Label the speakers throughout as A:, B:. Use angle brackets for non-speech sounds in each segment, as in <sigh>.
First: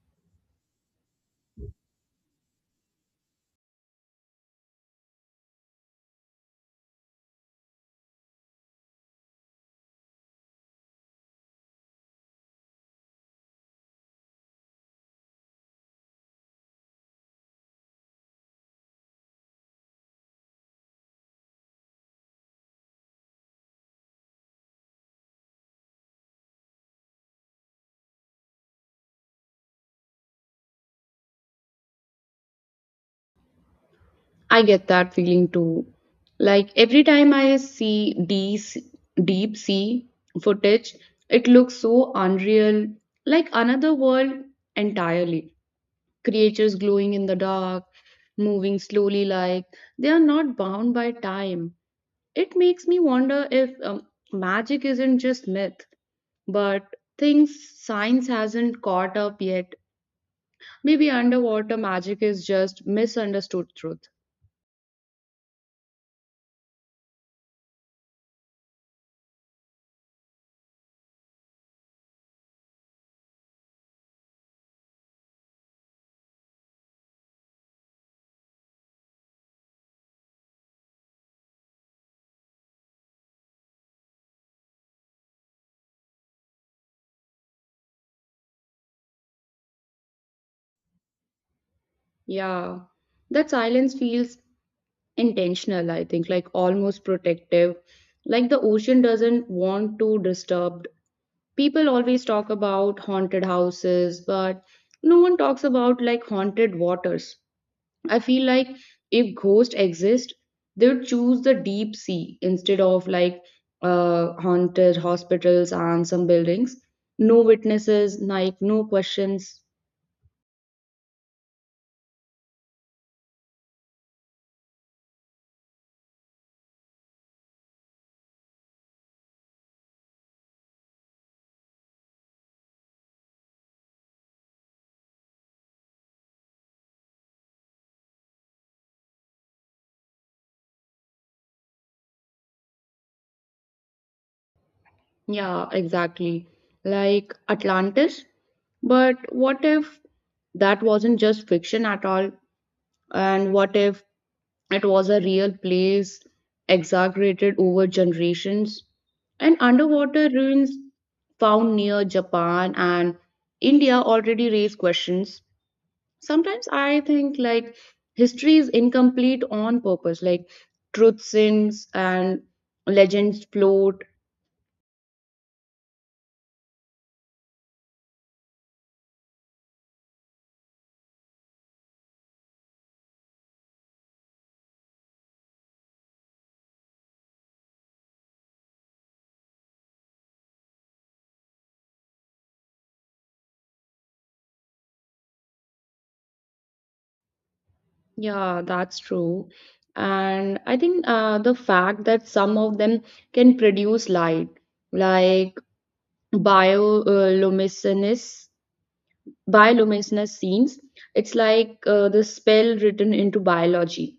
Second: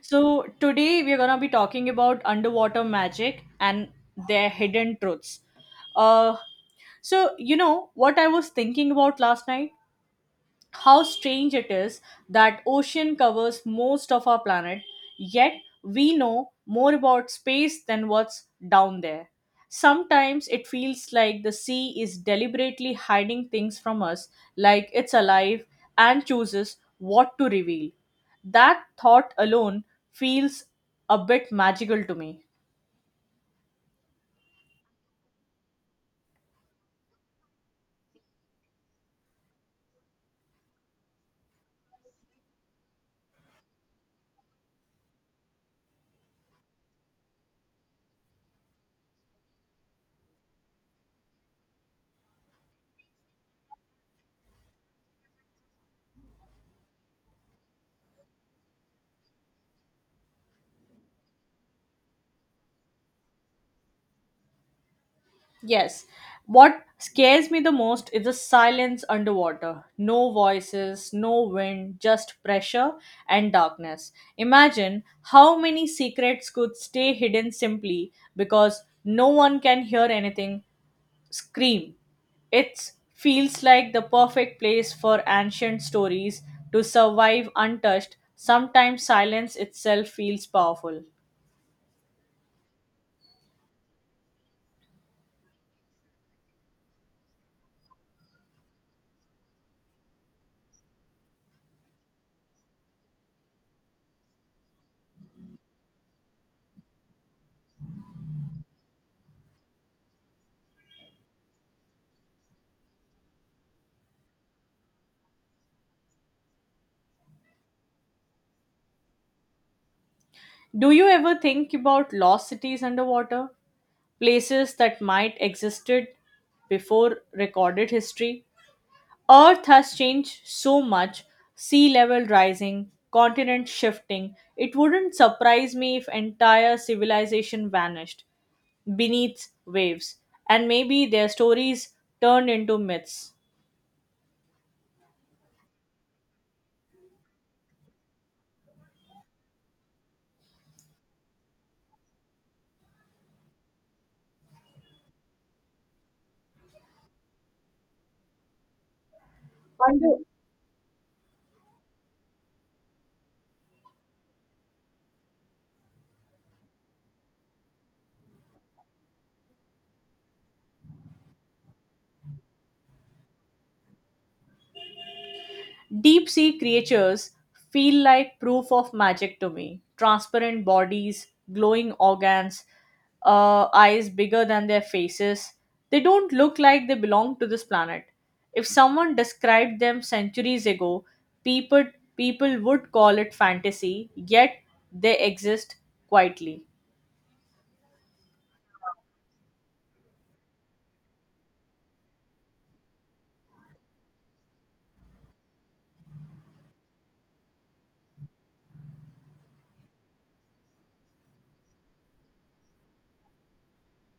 A: So, today we're going to be talking about underwater magic and their hidden truths. Uh, you know what I was thinking about last night? How strange it is that ocean covers most of our planet, yet we know more about space than what's down there. Sometimes it feels like the sea is deliberately hiding things from us, like it's alive and chooses what to reveal. That thought alone feels a bit magical to me.
B: I get that feeling too. Like every time I see deep, deep sea footage, it looks so unreal, like another world entirely. Creatures glowing in the dark, moving slowly, like they are not bound by time. It makes me wonder if magic isn't just myth, but things science hasn't caught up yet. Maybe underwater magic is just misunderstood truth.
A: Yes. What scares me the most is the silence underwater. No voices, no wind, just pressure and darkness. Imagine how many secrets could stay hidden simply because no one can hear anything scream. It feels like the perfect place for ancient stories to survive untouched. Sometimes silence itself feels powerful.
B: Yeah, that silence feels intentional, I think, like almost protective. Like the ocean doesn't want to disturb. People always talk about haunted houses, but no one talks about like haunted waters. I feel like if ghosts exist, they would choose the deep sea instead of like haunted hospitals and some buildings. No witnesses, like no questions.
A: Do you ever think about lost cities underwater? Places that might existed before recorded history. Earth has changed so much, sea level rising, continent shifting. It wouldn't surprise me if entire civilization vanished beneath waves, and maybe their stories turned into myths.
B: Yeah, exactly. Like Atlantis. But what if that wasn't just fiction at all? And what if it was a real place, exaggerated over generations? And underwater ruins found near Japan and India already raise questions. Sometimes I think like history is incomplete on purpose, like truth sinks and legends float.
A: Deep sea creatures feel like proof of magic to me. Transparent bodies, glowing organs, eyes bigger than their faces. They don't look like they belong to this planet. If someone described them centuries ago, people people would call it fantasy, yet they exist quietly.
B: Yeah, that's true. And I think the fact that some of them can produce light, like bioluminescence, bioluminescence scenes, it's like the spell written into biology.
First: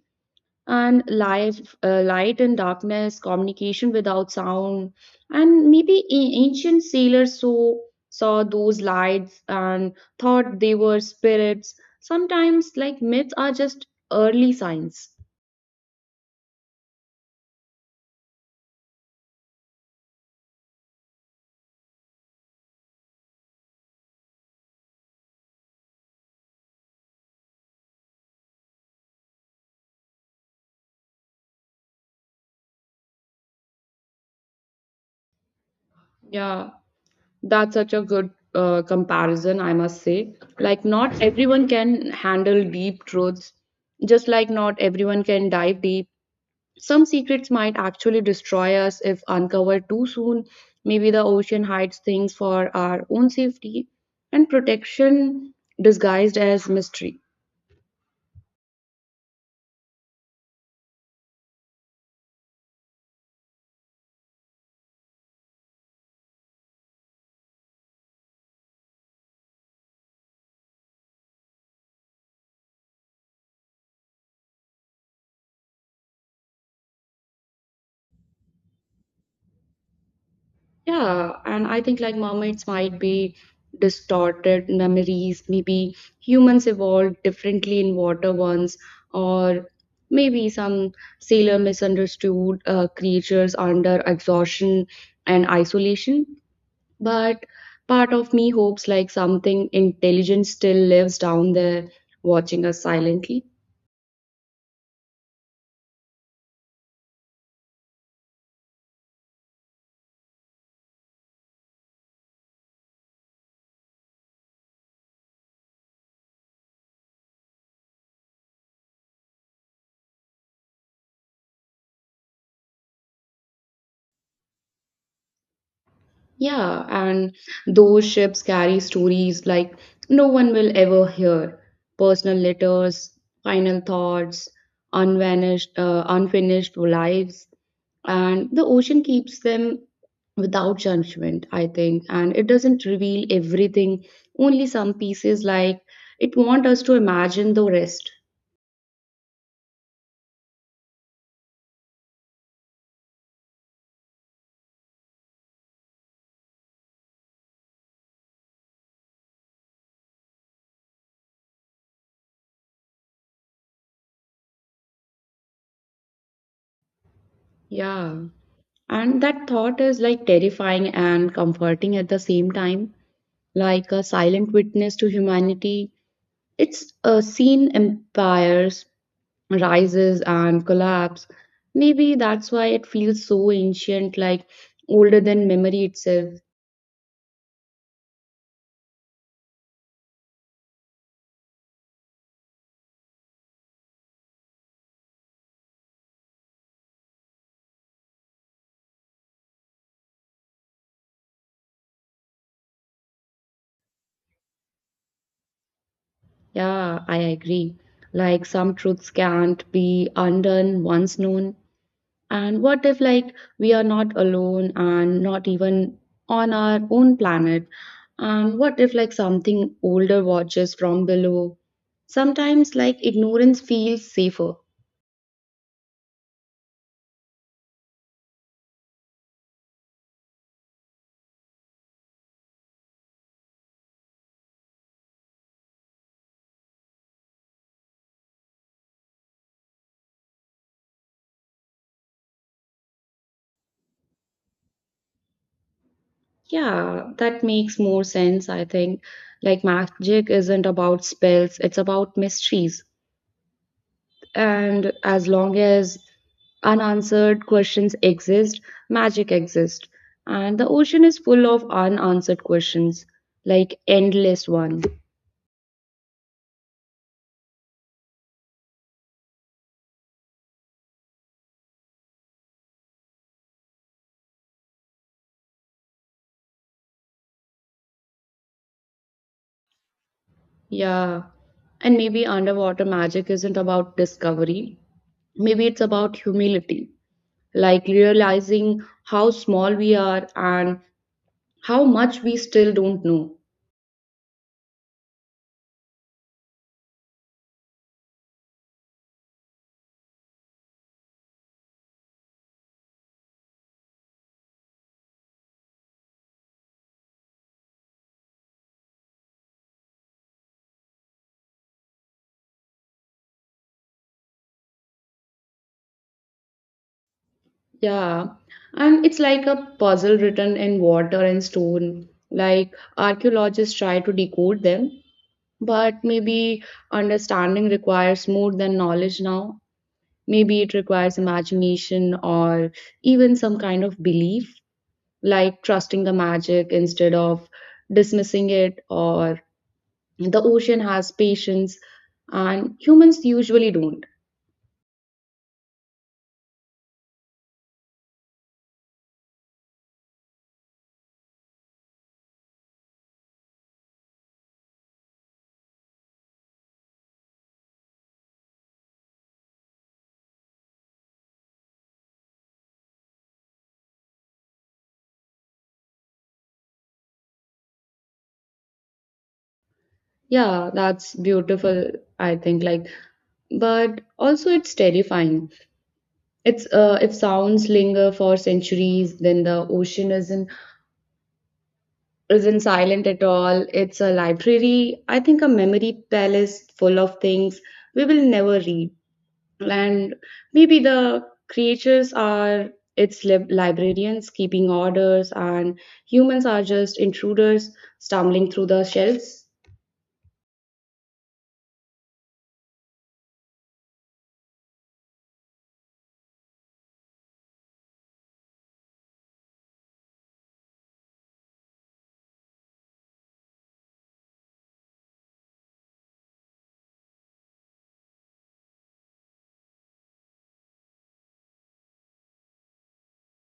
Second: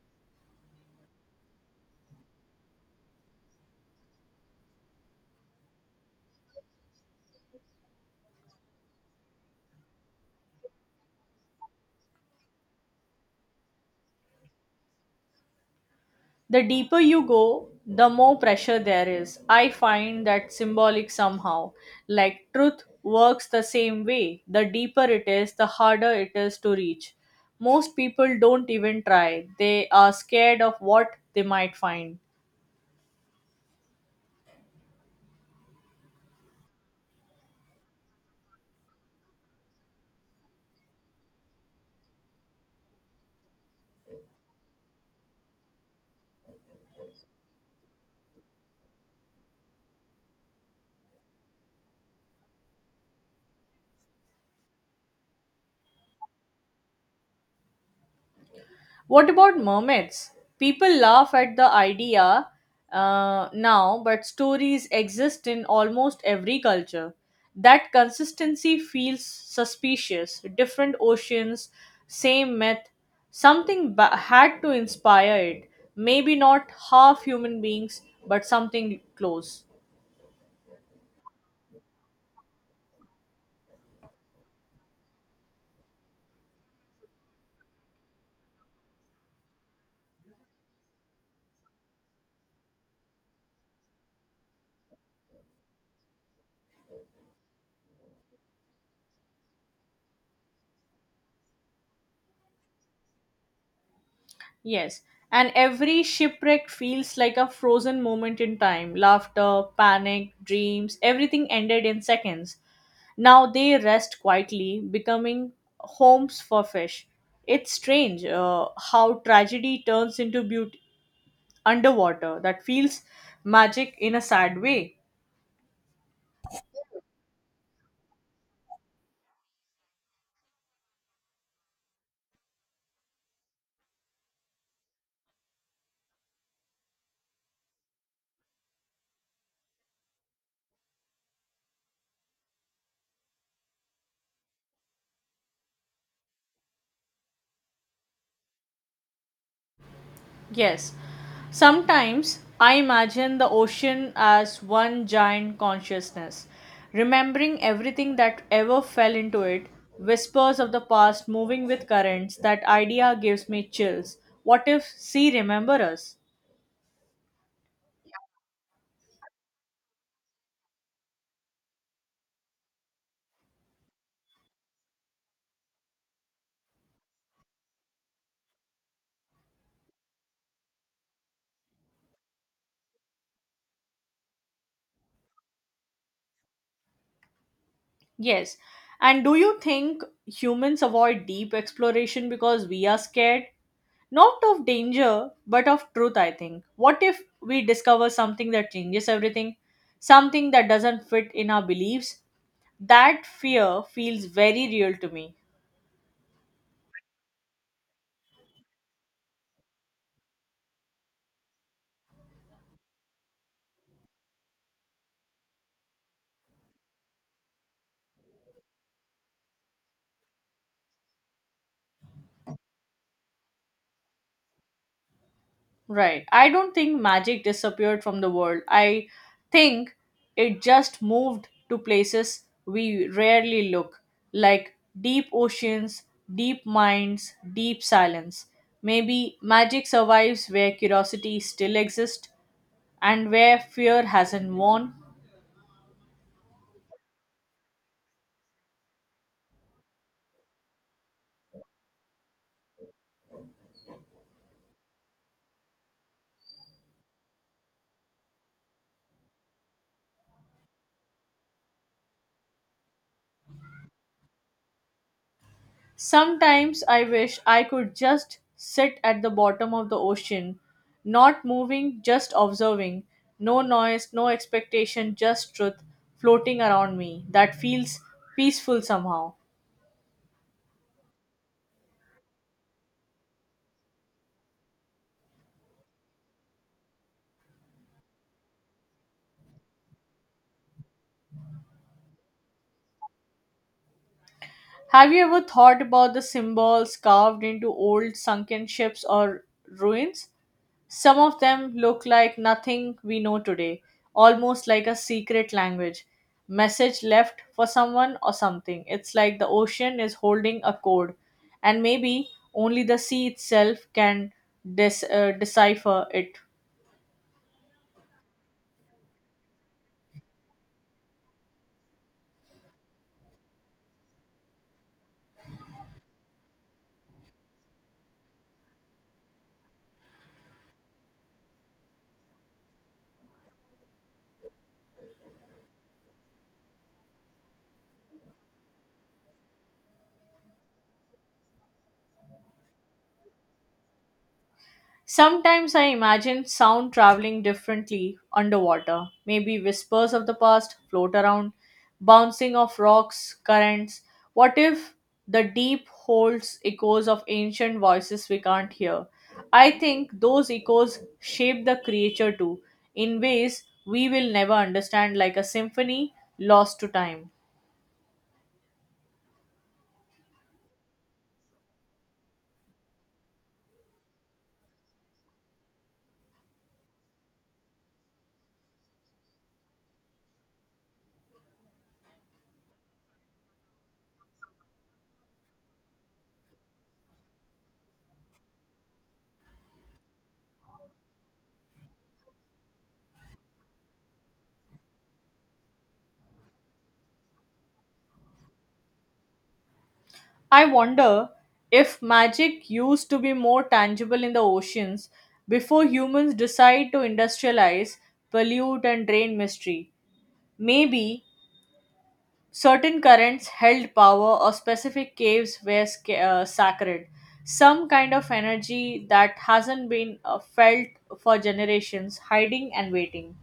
B: And life, light and darkness, communication without sound, and maybe ancient sailors saw those lights and thought they were spirits. Sometimes, like myths are just early signs.
A: The deeper you go, the more pressure there is. I find that symbolic somehow. Like truth works the same way. The deeper it is, the harder it is to reach. Most people don't even try, they are scared of what they might find.
B: Yeah, that's such a good comparison, I must say. Like, not everyone can handle deep truths, just like not everyone can dive deep. Some secrets might actually destroy us if uncovered too soon. Maybe the ocean hides things for our own safety and protection disguised as mystery.
A: What about mermaids? People laugh at the idea now, but stories exist in almost every culture. That consistency feels suspicious. Different oceans, same myth. Had to inspire it. Maybe not half human beings, but something close.
B: Yeah, and I think like mermaids might be distorted memories. Maybe humans evolved differently in water once, or maybe some sailor misunderstood creatures under exhaustion and isolation. But part of me hopes like something intelligent still lives down there watching us silently.
A: Yes, and every shipwreck feels like a frozen moment in time. Laughter, panic, dreams, everything ended in seconds. Now they rest quietly, becoming homes for fish. It's strange how tragedy turns into beauty underwater. That feels magic in a sad way.
B: Yeah, and those ships carry stories like no one will ever hear. Personal letters, final thoughts, unvanished, unfinished lives, and the ocean keeps them without judgment, I think. And it doesn't reveal everything, only some pieces. Like it wants us to imagine the rest.
A: Yes, sometimes I imagine the ocean as one giant consciousness, remembering everything that ever fell into it, whispers of the past moving with currents. That idea gives me chills. What if sea remember us?
B: Yeah, and that thought is like terrifying and comforting at the same time, like a silent witness to humanity. It's seen empires rises and collapse. Maybe that's why it feels so ancient, like older than memory itself.
A: Yes. And do you think humans avoid deep exploration because we are scared? Not of danger, but of truth, I think. What if we discover something that changes everything? Something that doesn't fit in our beliefs? That fear feels very real to me.
B: Yeah, I agree. Like some truths can't be undone once known. And what if, like, we are not alone and not even on our own planet? And what if, like, something older watches from below? Sometimes, like, ignorance feels safer.
A: Right. I don't think magic disappeared from the world. I think it just moved to places we rarely look, like deep oceans, deep minds, deep silence. Maybe magic survives where curiosity still exists and where fear hasn't won.
B: Yeah, that makes more sense, I think. Like, magic isn't about spells, it's about mysteries. And as long as unanswered questions exist, magic exists. And the ocean is full of unanswered questions, like endless one.
A: Sometimes I wish I could just sit at the bottom of the ocean, not moving, just observing. No noise, no expectation, just truth floating around me. That feels peaceful somehow.
B: Yeah. And maybe underwater magic isn't about discovery. Maybe it's about humility, like realizing how small we are and how much we still don't know.
A: Have you ever thought about the symbols carved into old sunken ships or ruins? Some of them look like nothing we know today, almost like a secret language. Message left for someone or something. It's like the ocean is holding a code, and maybe only the sea itself can decipher it.
B: Yeah, and it's like a puzzle written in water and stone. Like archaeologists try to decode them, but maybe understanding requires more than knowledge now. Maybe it requires imagination or even some kind of belief, like trusting the magic instead of dismissing it, or the ocean has patience, and humans usually don't.
A: Sometimes I imagine sound traveling differently underwater. Maybe whispers of the past float around, bouncing off rocks, currents. What if the deep holds echoes of ancient voices we can't hear? I think those echoes shape the creature too, in ways we will never understand, like a symphony lost to time.
B: Yeah, that's beautiful, I think. Like, but also it's terrifying. It's if sounds linger for centuries, then the ocean isn't silent at all. It's a library, I think a memory palace full of things we will never read. And maybe the creatures are its librarians keeping orders, and humans are just intruders stumbling through the shelves.
A: I wonder if magic used to be more tangible in the oceans before humans decide to industrialize, pollute, and drain mystery. Maybe certain currents held power or specific caves were sacred, some kind of energy that hasn't been felt for generations, hiding and waiting.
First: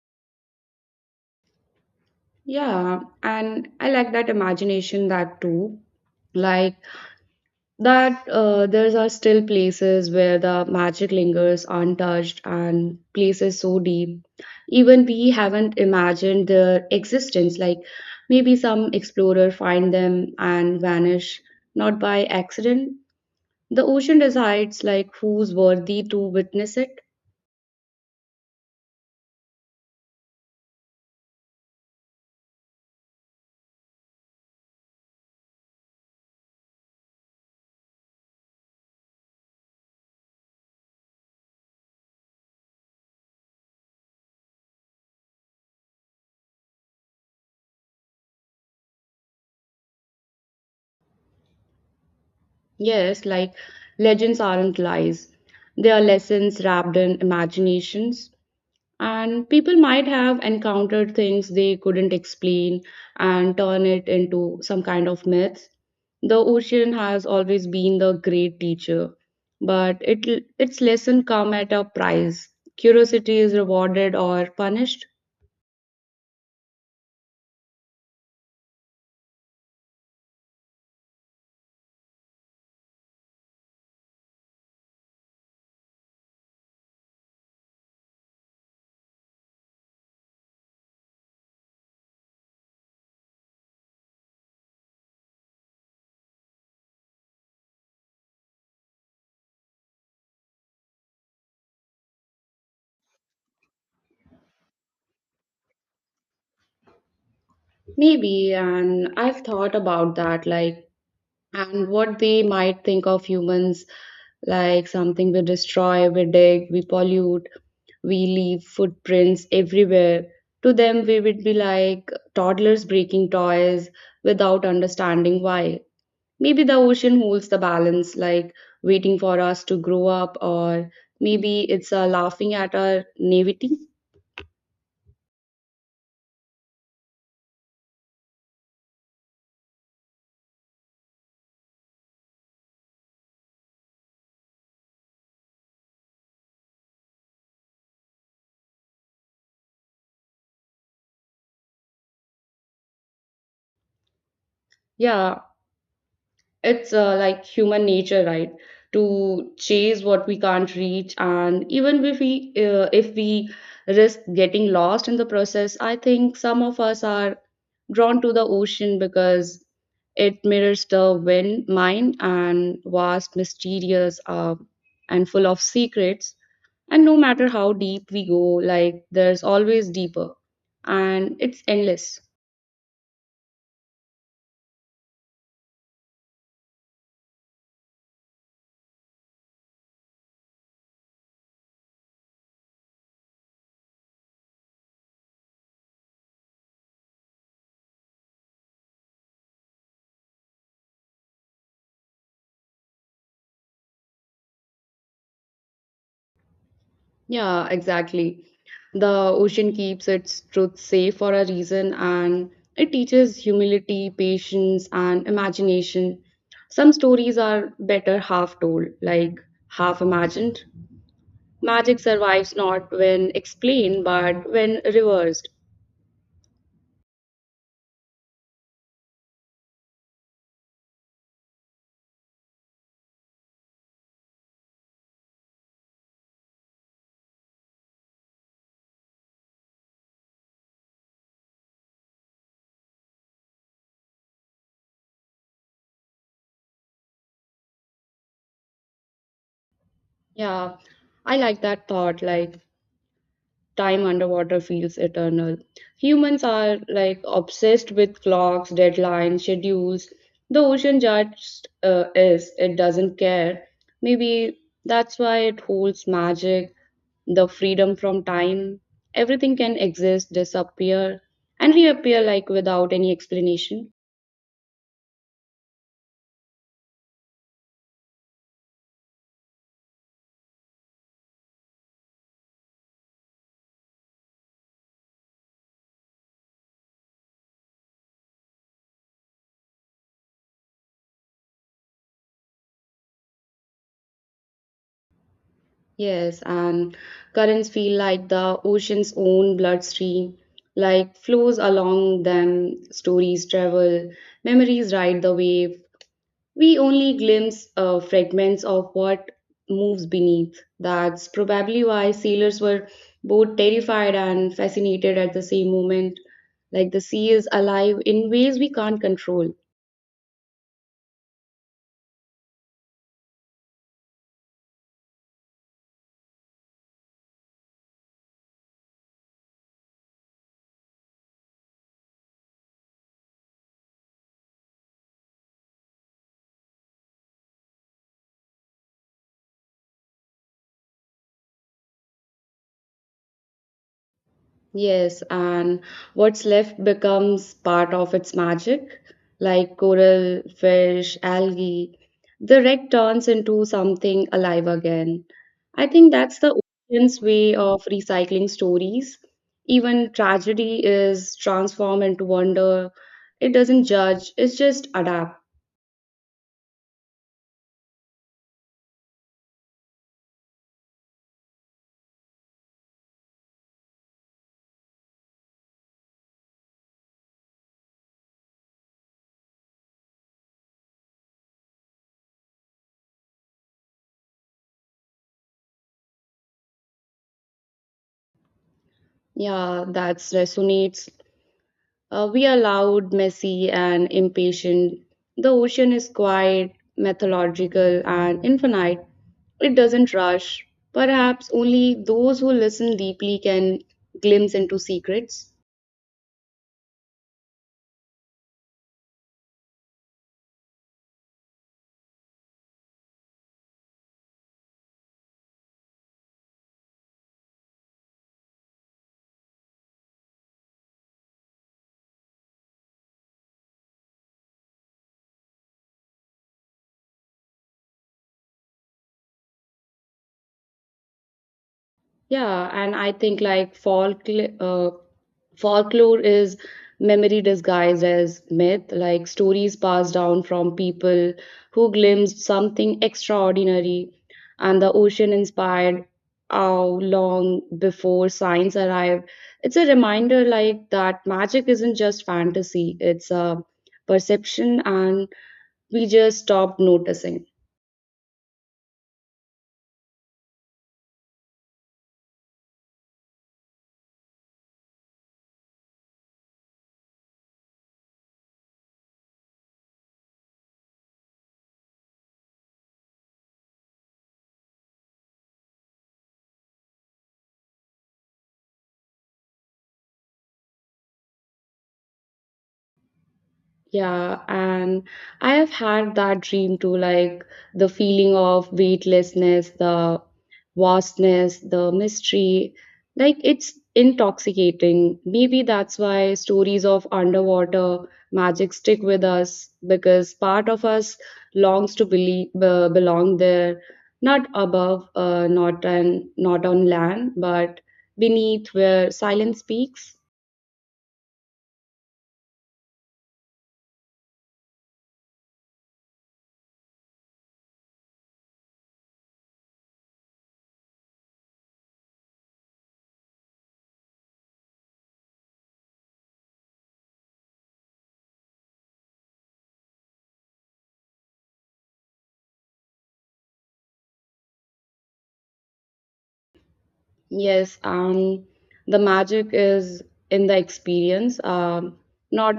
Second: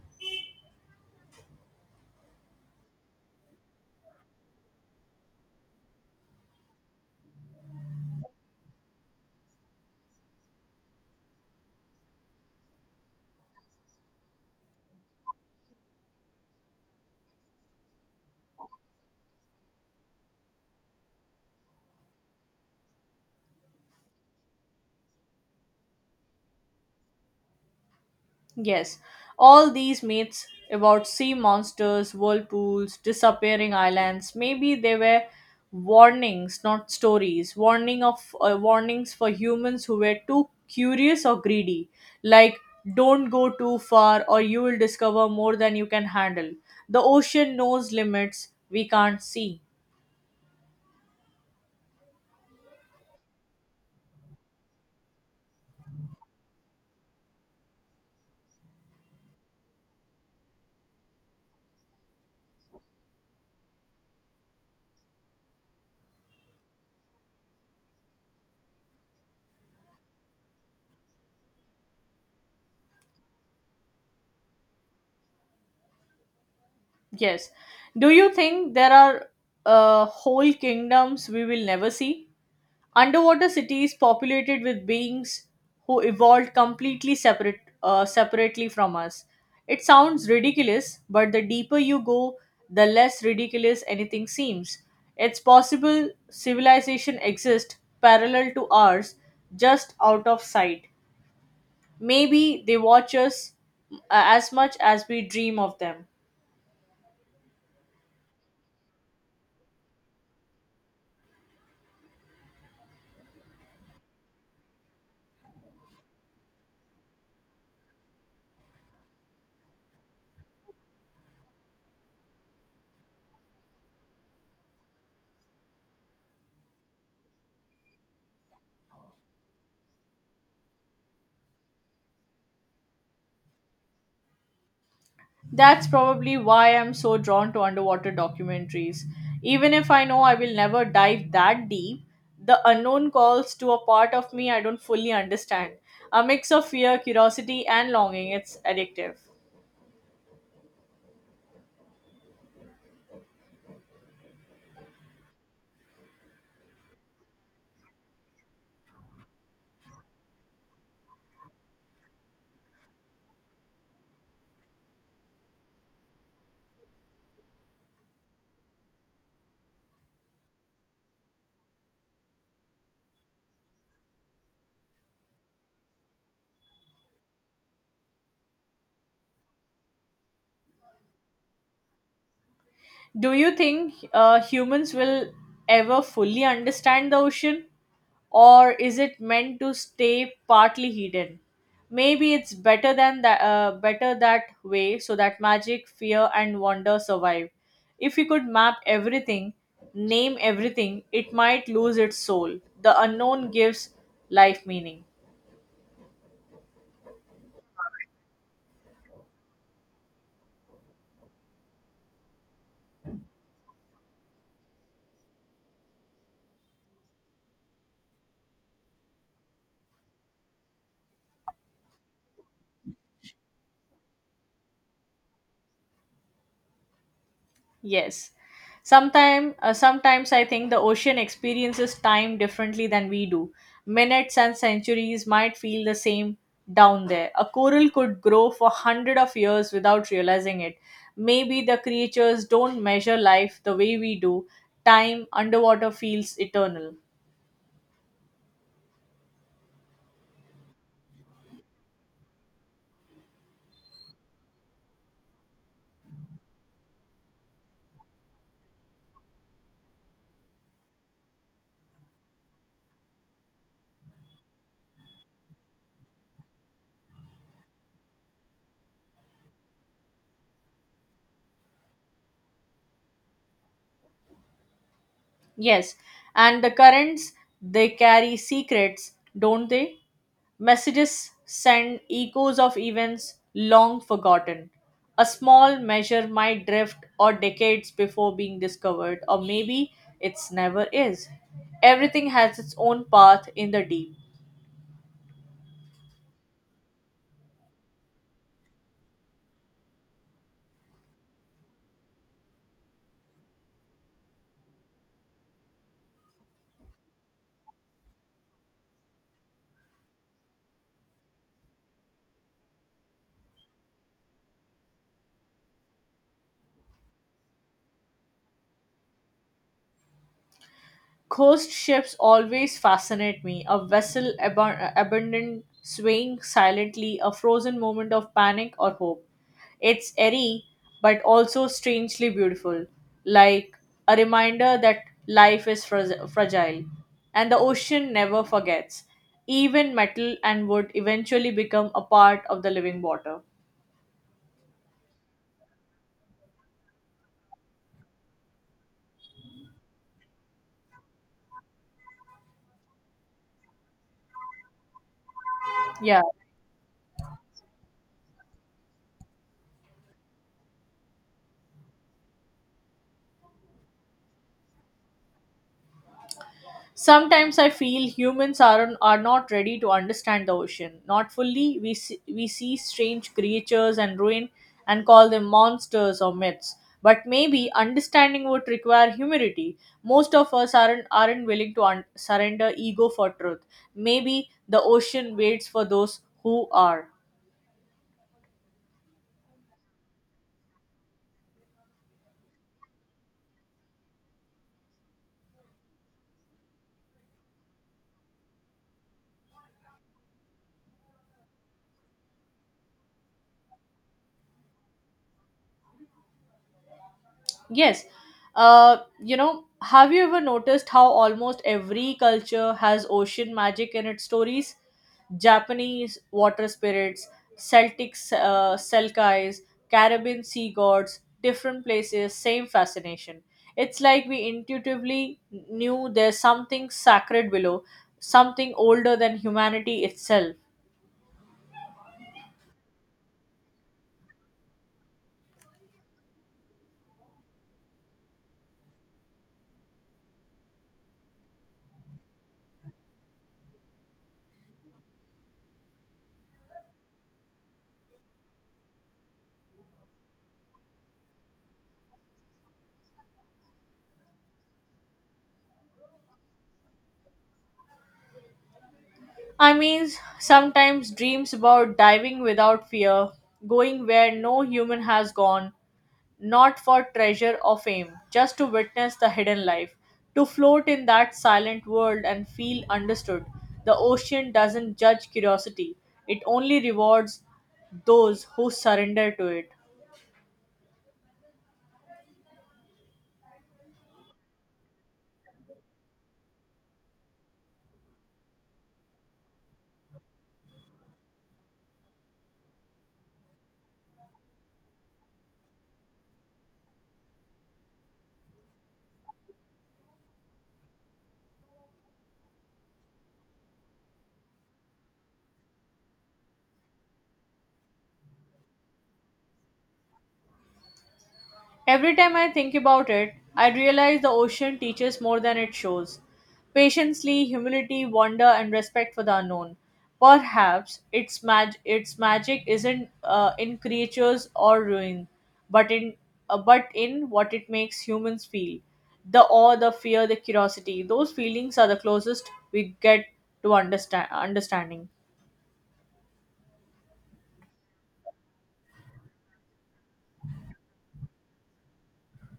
B: Yeah, and I like that imagination that too. Like that there are still places where the magic lingers untouched and places so deep even we haven't imagined their existence, like maybe some explorer find them and vanish, not by accident. The ocean decides like who's worthy to witness it.
A: Yes, all these myths about sea monsters, whirlpools, disappearing islands, maybe they were warnings, not stories. Warnings for humans who were too curious or greedy, like don't go too far or you will discover more than you can handle. The ocean knows limits we can't see.
B: Yes, like legends aren't lies, they are lessons wrapped in imaginations, and people might have encountered things they couldn't explain and turn it into some kind of myth. The ocean has always been the great teacher, but it its lesson come at a price. Curiosity is rewarded or punished.
A: Yes. Do you think there are whole kingdoms we will never see? Underwater cities populated with beings who evolved completely separately from us. It sounds ridiculous, but the deeper you go, the less ridiculous anything seems. It's possible civilization exists parallel to ours, just out of sight. Maybe they watch us as much as we dream of them.
B: Maybe, and I've thought about that like and what they might think of humans, like something we destroy, we dig, we pollute, we leave footprints everywhere. To them, we would be like toddlers breaking toys without understanding why. Maybe the ocean holds the balance, like waiting for us to grow up, or maybe it's laughing at our naivety.
A: That's probably why I'm so drawn to underwater documentaries. Even if I know I will never dive that deep, the unknown calls to a part of me I don't fully understand. A mix of fear, curiosity, and longing. It's addictive.
B: Yeah, it's like human nature, right, to chase what we can't reach, and even if we risk getting lost in the process, I think some of us are drawn to the ocean because it mirrors the wind mind and vast mysterious, and full of secrets, and no matter how deep we go, like there's always deeper and it's endless.
A: Do you think humans will ever fully understand the ocean? Or is it meant to stay partly hidden? Maybe it's better than that, better that way, so that magic, fear, and wonder survive. If you could map everything, name everything, it might lose its soul. The unknown gives life meaning.
B: Yeah, exactly. The ocean keeps its truth safe for a reason, and it teaches humility, patience, and imagination. Some stories are better half told, like half imagined. Magic survives not when explained, but when reversed.
A: Yes. Sometimes I think the ocean experiences time differently than we do. Minutes and centuries might feel the same down there. A coral could grow for hundred of years without realizing it. Maybe the creatures don't measure life the way we do. Time underwater feels eternal.
B: Yeah, I like that thought. Like, time underwater feels eternal. Humans are like obsessed with clocks, deadlines, schedules. The ocean just is, it doesn't care. Maybe that's why it holds magic, the freedom from time. Everything can exist, disappear, and reappear like without any explanation.
A: Yes, and the currents, they carry secrets, don't they? Messages send echoes of events long forgotten. A small measure might drift or decades before being discovered, or maybe it's never is. Everything has its own path in the deep.
B: Yes, and currents feel like the ocean's own bloodstream, like flows along them, stories travel, memories ride the wave. We only glimpse fragments of what moves beneath. That's probably why sailors were both terrified and fascinated at the same moment. Like the sea is alive in ways we can't control.
A: Coast ships always fascinate me. A vessel abandoned, swaying silently, a frozen moment of panic or hope. It's eerie, but also strangely beautiful, like a reminder that life is fragile and the ocean never forgets. Even metal and wood eventually become a part of the living water.
B: Yes, and what's left becomes part of its magic, like coral, fish, algae. The wreck turns into something alive again. I think
A: Yeah.
B: that's the ocean's way of recycling stories. Even tragedy is transformed into wonder. It doesn't judge, it's just adapt.
A: Sometimes I feel humans are not ready to understand the ocean. Not fully, we see strange creatures and ruin and call them monsters or myths. But maybe understanding would require humility. Most of us aren't willing to surrender ego for truth. Maybe the ocean waits for those who are.
B: Yeah, that resonates. We are loud, messy, and impatient. The ocean is quiet, methodological, and infinite. It doesn't rush. Perhaps only those who listen deeply can glimpse into secrets.
A: Yes, have you ever noticed how almost every culture has ocean magic in its stories? Japanese water spirits, Celtic Selkies, Caribbean sea gods, different places, same fascination. It's like we intuitively knew there's something sacred below, something older than humanity itself.
B: Yeah, and I think like folklore is memory disguised as myth, like stories passed down from people who glimpsed something extraordinary, and the ocean inspired how long before science arrived. It's a reminder like that magic isn't just fantasy, it's a perception, and we just stopped noticing.
A: I mean, sometimes dreams about diving without fear, going where no human has gone, not for treasure or fame, just to witness the hidden life, to float in that silent world and feel understood. The ocean doesn't judge curiosity, it only rewards those who surrender to it.
B: Yeah, and I have had that dream too, like the feeling of weightlessness, the vastness, the mystery. Like it's intoxicating. Maybe that's why stories of underwater magic stick with us because part of us longs to believe, belong there, not above, not and not on land, but beneath where silence speaks.
A: Every time I think about it, I realize the ocean teaches more than it shows. Patience, humility, wonder, and respect for the unknown. Perhaps its magic isn't in creatures or ruin, but in but in what it makes humans feel. The awe, the fear, the curiosity. Those feelings are the closest we get to understanding.
B: Yes, the magic is in the experience, not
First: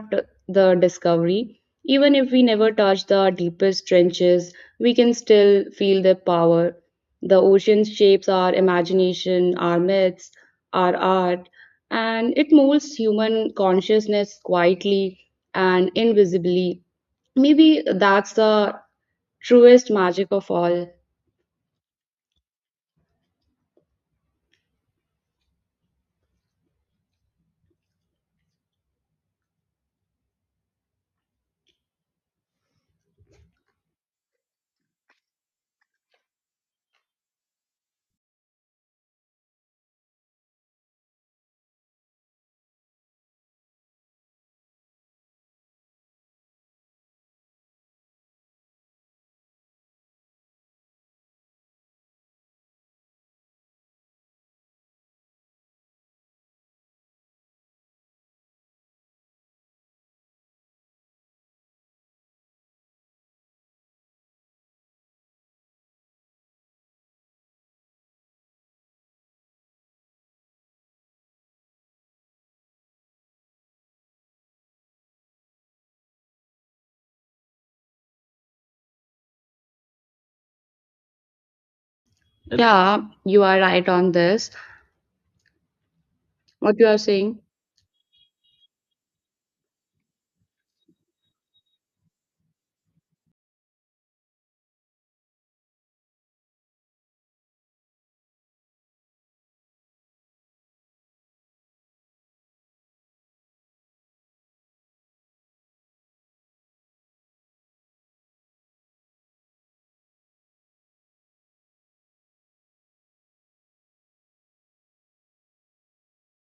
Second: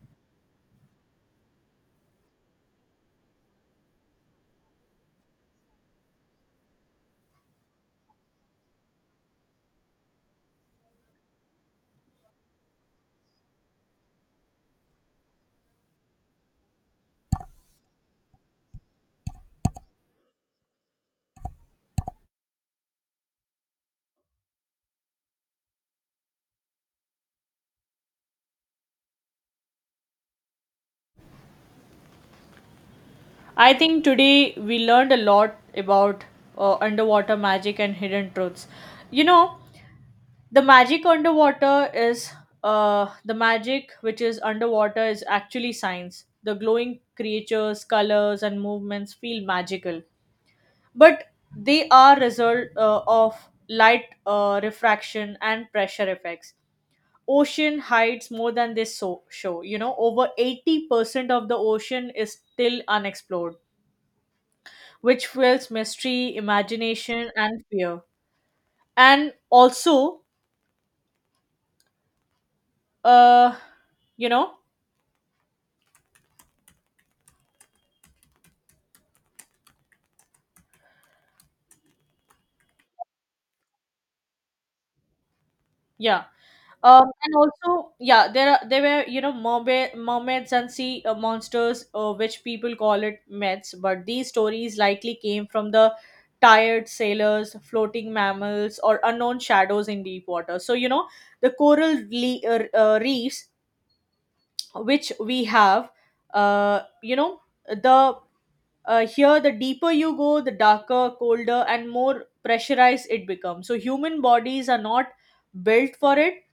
B: the discovery. Even if we never touch the deepest trenches, we can still feel their power. The ocean shapes our imagination, our myths, our art, and it molds human consciousness quietly and invisibly. Maybe that's the truest magic of all.
A: I think today we learned a lot about underwater magic and hidden truths. You know, the magic underwater is the magic which is underwater is actually science. The glowing creatures, colors and movements feel magical, but they are result of light refraction and pressure effects. Ocean hides more than they show. You know, over 80% of the ocean is still unexplored, which fuels mystery, imagination and fear. And also, uh you know
B: Yeah, you are right on this.
A: yeah.
B: What you are
A: And
B: saying?
A: also, yeah, there are there were you know, mermaids and sea monsters, which people call it myths. But these stories likely came from the tired sailors, floating mammals, or unknown shadows in deep water. So you know, the reefs which we have, you know the here the deeper you go, the darker, colder and more pressurized it becomes, so human bodies are not built for it,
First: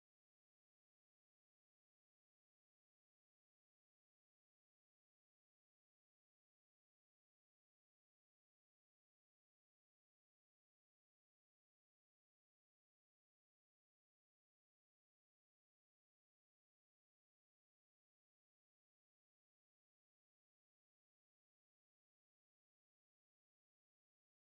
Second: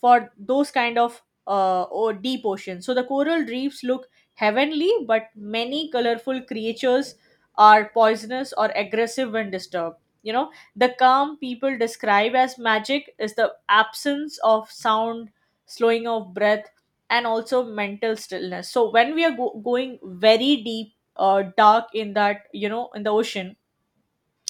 A: for those kind of or deep oceans. So the coral reefs look heavenly, but many colorful creatures are poisonous or aggressive when disturbed. You know, the calm people describe as magic is the absence of sound, slowing of breath, and also mental stillness. So when we are going very deep, dark in that, you know, in the ocean,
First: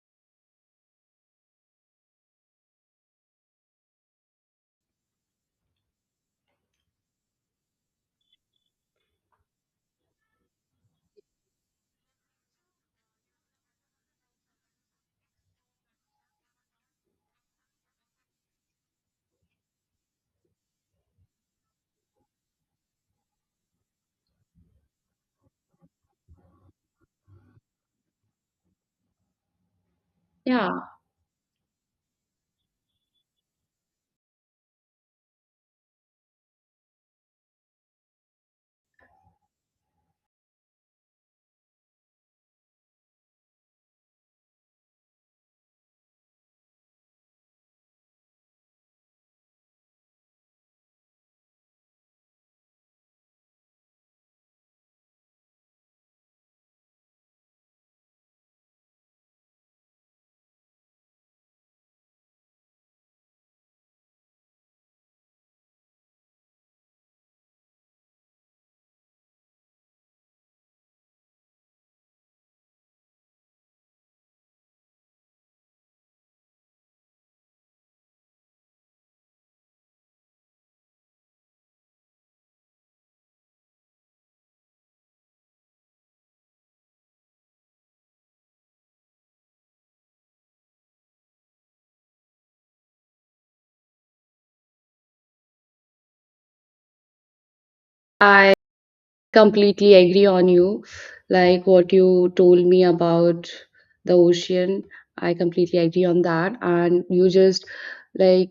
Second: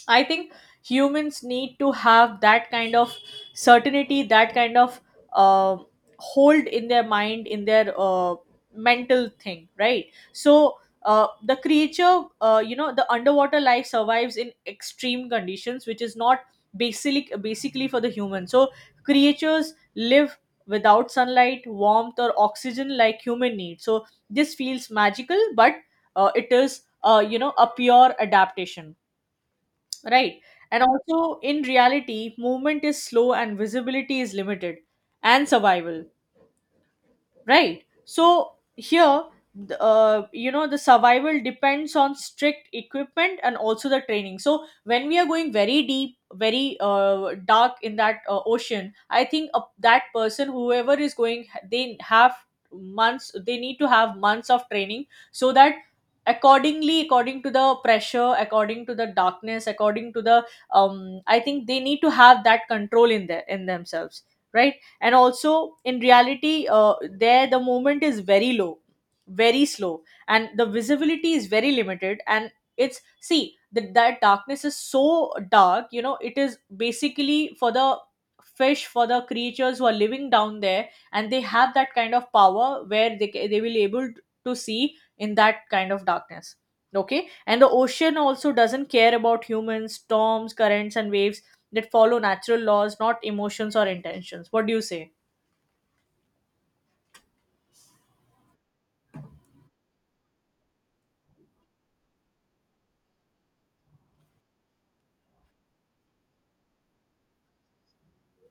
A: I think humans need to have that kind of certainty, that kind of uh, hold in their mind, in their mental thing, right? So the creature, you know, the underwater life survives in extreme conditions, which is not basically for the human. So creatures live without sunlight, warmth, or oxygen like human need. So this feels magical, but it is, you know, a pure adaptation. Right.
B: Yeah.
A: And also, in reality, movement is slow and visibility is limited, and survival right so here you know the survival depends on strict equipment and also the training. So when we are going very deep, very dark in that ocean, I think that person whoever is going, they have months, they need to have months of training so that accordingly, according to the pressure, according to the darkness, according to the um I think they need to have that control in their in themselves, right? And also in reality, there the movement is very low, very slow, and the visibility is very limited. And it's see that that darkness is so dark, you know it is basically for the fish, for the creatures who are living down there, and they have that kind of power where they will able to see in that kind of darkness. Okay. And the ocean also doesn't care about humans, storms, currents and waves that follow natural laws, not emotions or intentions. What do you say?
B: I completely agree on you. Like what you told me about the ocean, I completely agree on that. And you just like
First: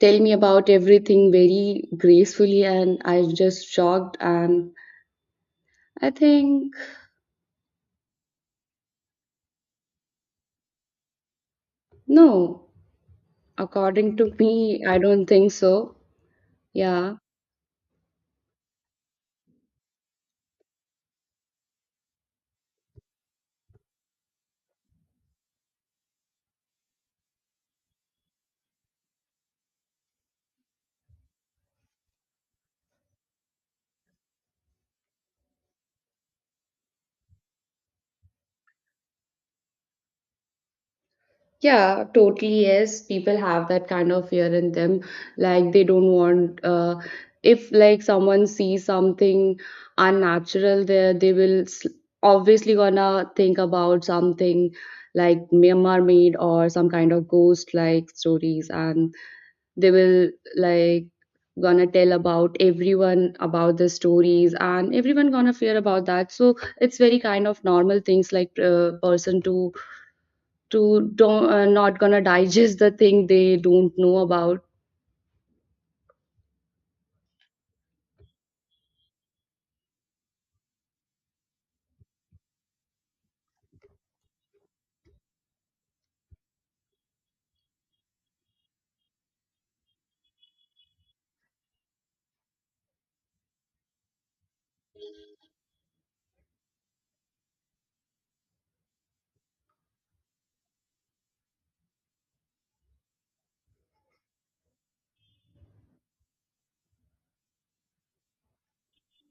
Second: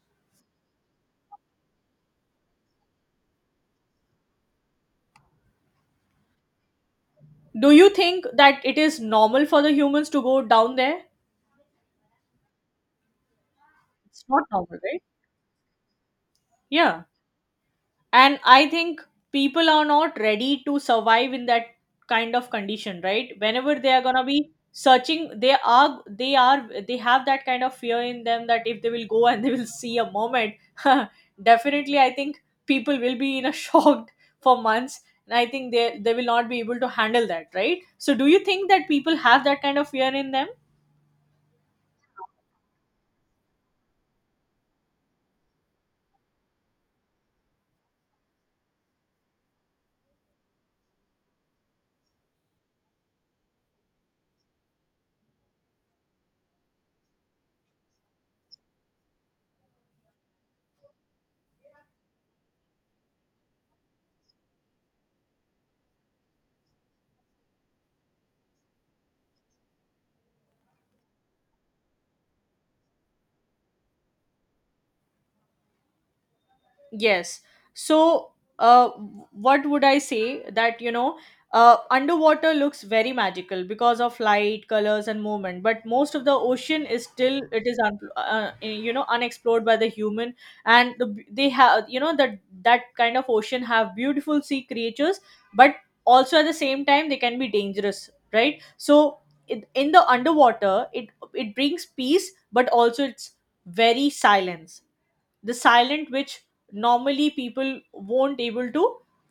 B: tell me about everything very gracefully, and I was just shocked. And I think,
A: Do you think that it is normal for the humans to go down there?
B: no, according
A: It's
B: to
A: not normal,
B: me, I
A: right?
B: don't think so.
A: Yeah.
B: Yeah.
A: And I think people are not ready to survive in that kind of condition, right? Whenever they are gonna be searching, they are they have that kind of fear in them that if they will go and <laughs> they will see a moment. <laughs> Definitely I think people will be in a <laughs> shock for months. And I think they will not be able to handle that, right? So do you think that people have that kind of fear in them?
B: Yeah, totally. Yes, people have that kind of fear in them. Like they don't want, if like someone sees something unnatural there, they will obviously gonna think about something like mermaid or some kind of ghost like stories, and they will like gonna tell about everyone about the stories and everyone gonna fear about that, so it's very kind of normal things, like person to don't not gonna digest the thing they don't know about.
A: Yes. So, uh, what would I say that underwater looks very magical because of light, colors, and movement. But most of the ocean is still it is un- eh, you know unexplored by the human, and the, they have you know that that kind of ocean have beautiful sea creatures, but also at the same time they can be dangerous, right? So. In the underwater, it brings peace, but also it's very silence, the silent which normally people won't able to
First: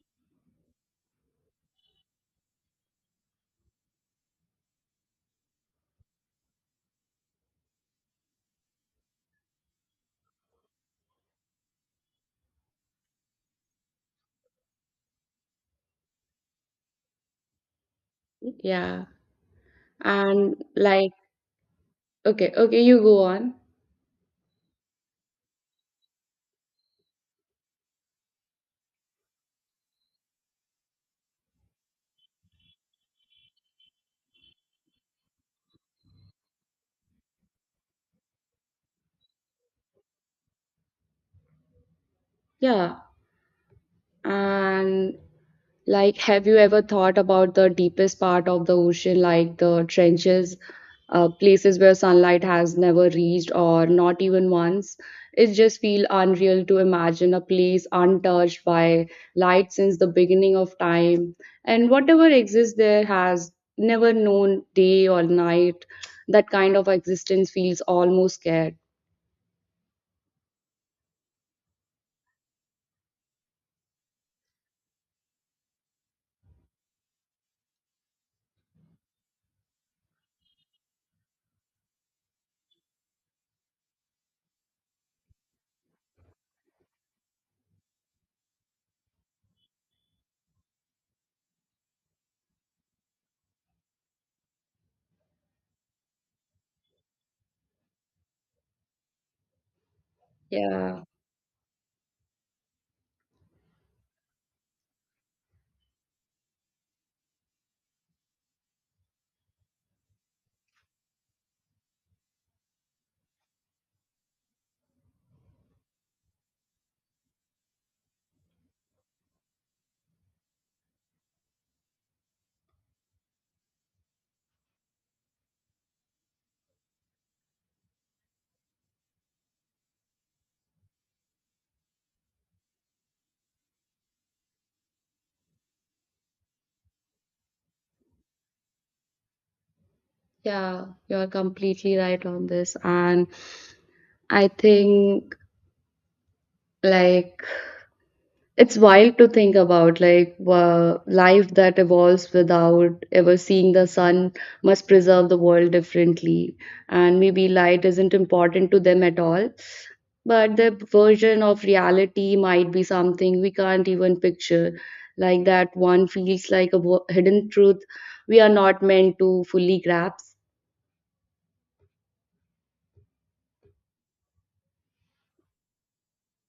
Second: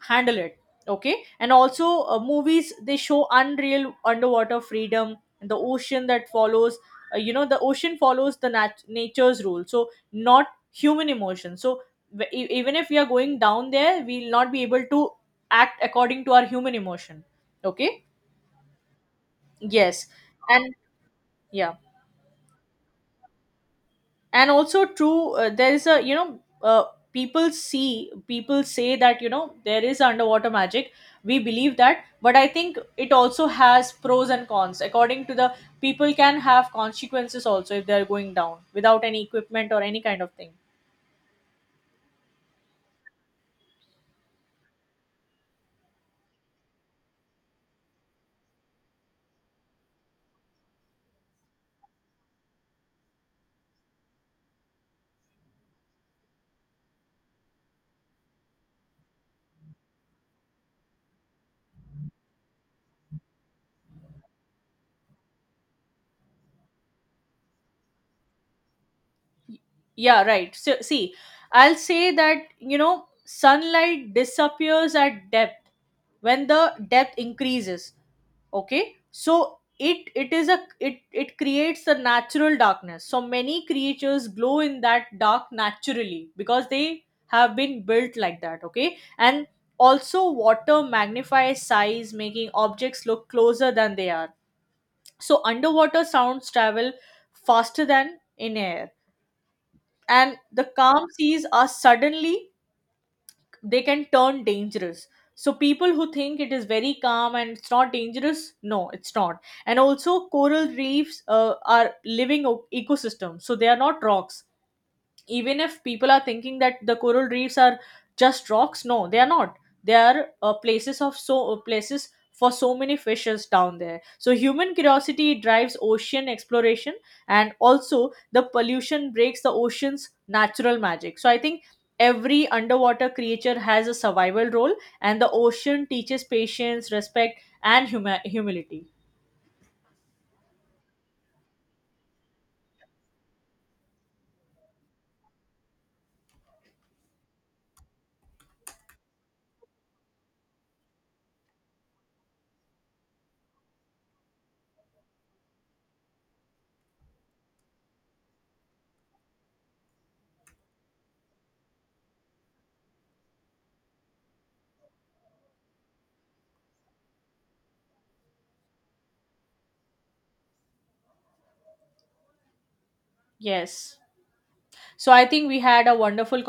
A: handle it. Okay. And also movies they show unreal underwater freedom. The ocean that follows the ocean follows the nature's rule, so not human emotion. So even if we are going down there, we'll not be able to act according to our human emotion. Okay.
B: Yeah.
A: Yes.
B: And
A: And
B: like,
A: yeah.
B: okay, okay, you go on.
A: And also true, there is a you know people see, people say that you know there is underwater magic. We believe that, but I think it also has pros and cons. According to the, people can have consequences also if they're going down without any equipment or any kind of thing.
B: Yeah. And like, have you ever thought about the deepest part of the ocean, like the trenches, places where sunlight has never reached or not even once? It just feels unreal to imagine a place untouched by light since the beginning of time. And whatever exists there has never known day or night. That kind of existence feels almost scared.
A: Yeah, right. So see, I'll say that you know sunlight disappears at depth when the depth increases. Okay. So it creates a natural darkness. So many creatures glow in that dark naturally because they have been built like that. Okay. And also water magnifies size, making objects look closer than they are. So underwater sounds travel faster than in air, and the
B: Yeah,
A: calm seas are suddenly, they can turn dangerous. So people who think it is very calm and it's not dangerous, no it's not. And also coral reefs are living ecosystems, so they are not rocks. Even if people are thinking that the coral reefs are just rocks, no they are not. They are places of so places for so many fishes down there. So human curiosity drives ocean exploration, and also the pollution breaks the ocean's natural magic. So I think every underwater creature has a survival role, and the ocean teaches patience, respect and humility.
B: yeah, you're completely right on this. And I think. Like, it's wild to think about. Like, life that evolves without ever seeing the sun must preserve the world differently. And maybe light isn't important to them at all. But their version of reality might be something we can't even picture. Like, that one feels like a hidden truth we are not meant to fully grasp.
A: Yes, so I think we had a wonderful conversation.